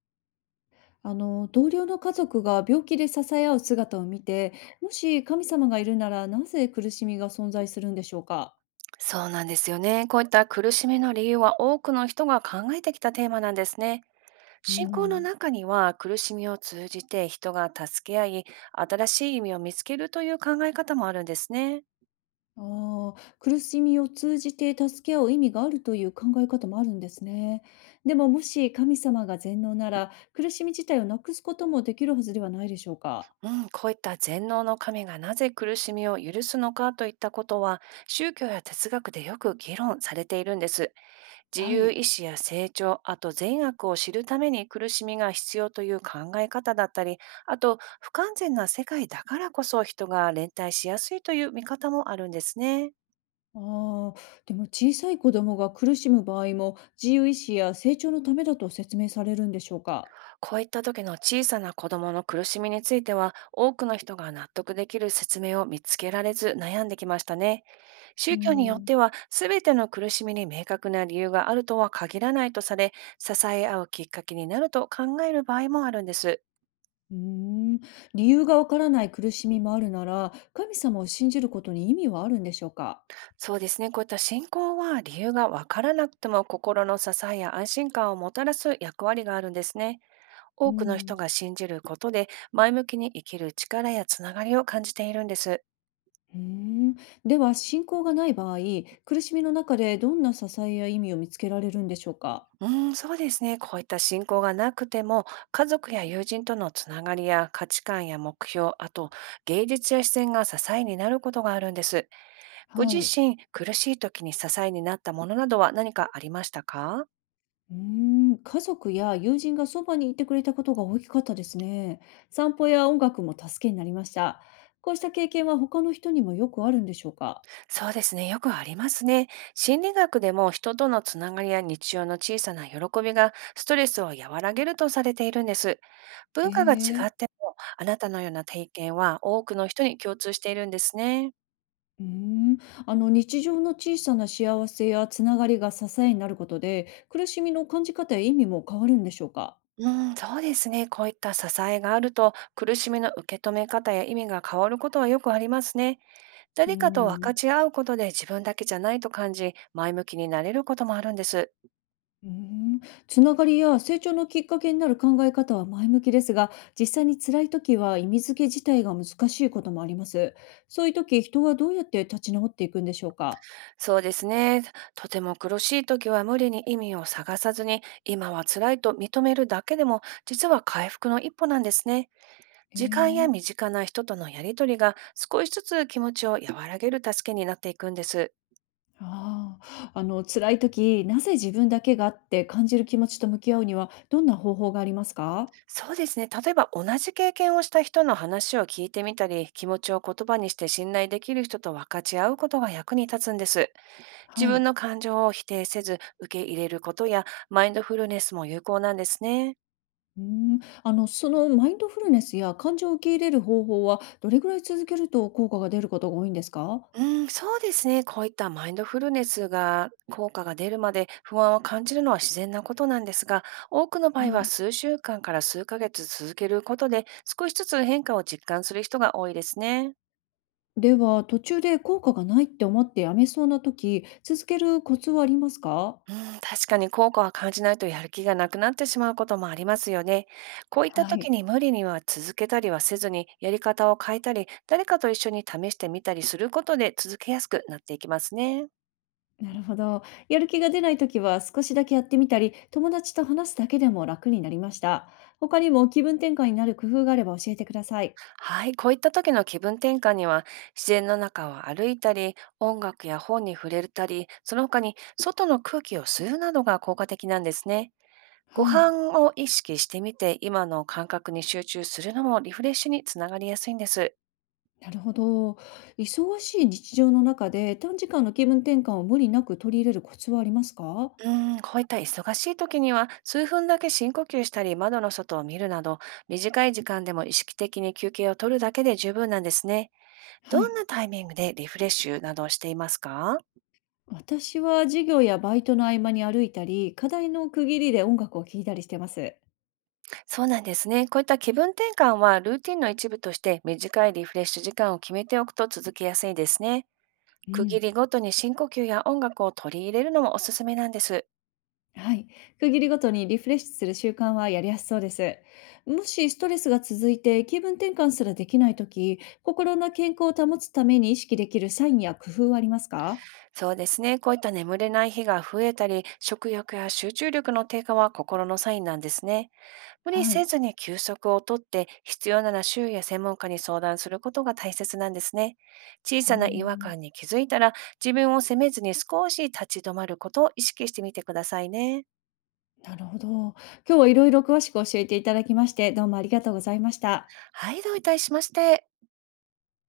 あの同僚の家族が病気で支え合う姿を見て、もし神様がいるならなぜ苦しみが存在するんでしょうか。そうなんですよね。こういった苦しみの理由は多くの人が考えてきたテーマなんですね。う信仰のん。中には苦しみを通じて人が助け合い、新しい意味を見つけるという考え方もあるんですね。ああ、苦しみを通じて助け合う意味があるという考え方もあるんですね。でももし神様が全能なら苦しみ自体をなくすこともできるはずではないでしょうか。うん、こういった全能の神がなぜ苦しみを許すのかといったことは、宗教や哲学でよく議論されているんです。自は由い。意志や成長、あと善悪を知るために苦しみが必要という考え方だったり、あと不完全な世界だからこそ人が連帯しやすいという見方もあるんですね。ああ、でも小さい子供が苦しむ場合も自由意志や成長のためだと説明されるんでしょうか。こういった時の小さな子供の苦しみについては、多くの人が納得できる説明を見つけられず悩んできましたね。う宗教によっん。ては、全ての苦しみに明確な理由があるとは限らないとされ、支え合うきっかけになると考える場合もあるんです。うーん、理由がわからない苦しみもあるなら、神様を信じることに意味はあるんでしょうか？そうですね。こういった信仰は、理由がわからなくても心の支えや安心感をもたらす役割があるんですね。う多くの人ん。が信じることで、前向きに生きる力やつながりを感じているんです。うーん。では、信仰がない場合、苦しみの中でどんな支えや意味を見つけられるんでしょうか？うーん、そうですね。こういった信仰がなくても、家族や友人とのつながりや価値観や目標、あと芸術や自然が支えになることがあるんです。ごは自い。身、苦しい時に支えになったものなどは何かありましたか？うーん、家族や友人がそばにいてくれたことが大きかったですね。散歩や音楽も助けになりました。こうした経験は他の人にもよくあるんでしょうか？そうですね。よくありますね。心理学でも、人とのつながりや日常の小さな喜びがストレスを和らげるとされているんです。へ文化が違え。っても、あなたのような体験は多くの人に共通しているんですね。うーん。日常の小さな幸せやつながりが支えになることで、苦しみの感じ方や意味も変わるんでしょうか。うん、そうですね。こういった支えがあると、苦しみの受け止め方や意味が変わることはよくありますね。うー誰かと分かん。ち合うことで自分だけじゃないと感じ、前向きになれることもあるんです。うーん。つながりや成長のきっかけになる考え方は前向きですが、実際に辛い時は意味付け自体が難しいこともあります。そういう時、人はどうやって立ち直っていくんでしょうか。そうですね。とても苦しい時は無理に意味を探さずに、今は辛いと認めるだけでも、実は回復の一歩なんですね。へ時間やえ。身近な人とのやりとりが、少しずつ気持ちを和らげる助けになっていくんです。ああ、辛い時、なぜ自分だけがって感じる気持ちと向き合うにはどんな方法がありますか。そうですね。例えば、同じ経験をした人の話を聞いてみたり、気持ちを言葉にして信頼できる人と分かち合うことが役に立つんです。は自分い。の感情を否定せず受け入れることや、マインドフルネスも有効なんですね。うーん、マインドフルネスや感情を受け入れる方法は、どれぐらい続けると効果が出ることが多いんですか？うん、そうですね。こういったマインドフルネスが効果が出るまで不安を感じるのは自然なことなんですが、多くの場は合はい。数週間から数ヶ月続けることで、少しずつ変化を実感する人が多いですね。では、途中で効果がないって思ってやめそうな時、続けるコツはありますか？うん、確かに効果は感じないとやる気がなくなってしまうこともありますよね。こういったは時い。に無理には続けたりはせずに、やり方を変えたり、誰かと一緒に試してみたりすることで続けやすくなっていきますね。なるほど。やる気が出ない時は少しだけやってみたり、友達と話すだけでも楽になりました。他にも気分転換になる工夫があれば教えてください。はい、こういった時の気分転換には、自然の中を歩いたり、音楽や本に触れたり、その他に外の空気を吸うなどが効果的なんですね。ごはい。飯を意識してみて、今の感覚に集中するのもリフレッシュにつながりやすいんです。なるほど。忙しい日常の中で短時間の気分転換を無理なく取り入れるコツはありますか？うん、こういった忙しい時には、数分だけ深呼吸したり、窓の外を見るなど、短い時間でも意識的に休憩を取るだけで十分なんですね。はどんい。なタイミングでリフレッシュなどをしていますか？私は授業やバイトの合間に歩いたり、課題の区切りで音楽を聴いたりしてます。そうなんですね。こういった気分転換は、ルーティンの一部として短いリフレッシュ時間を決めておくと続けやすいですね。う区切ん。りごとに深呼吸や音楽を取り入れるのもおすすめなんです。はい。区切りごとにリフレッシュする習慣はやりやすそうです。もしストレスが続いて気分転換すらできないとき、心の健康を保つために意識できるサインや工夫はありますか？そうですね。こういった眠れない日が増えたり、食欲や集中力の低下は心のサインなんですね。無理はせい。ずに休息をとって、必要なら周囲や専門家に相談することが大切なんですね。小うーさな違和ん。感に気づいたら、自分を責めずに少し立ち止まることを意識してみてくださいね。なるほど。今日はいろいろ詳しく教えていただきまして、どうもありがとうございました。はい、どういたしまして。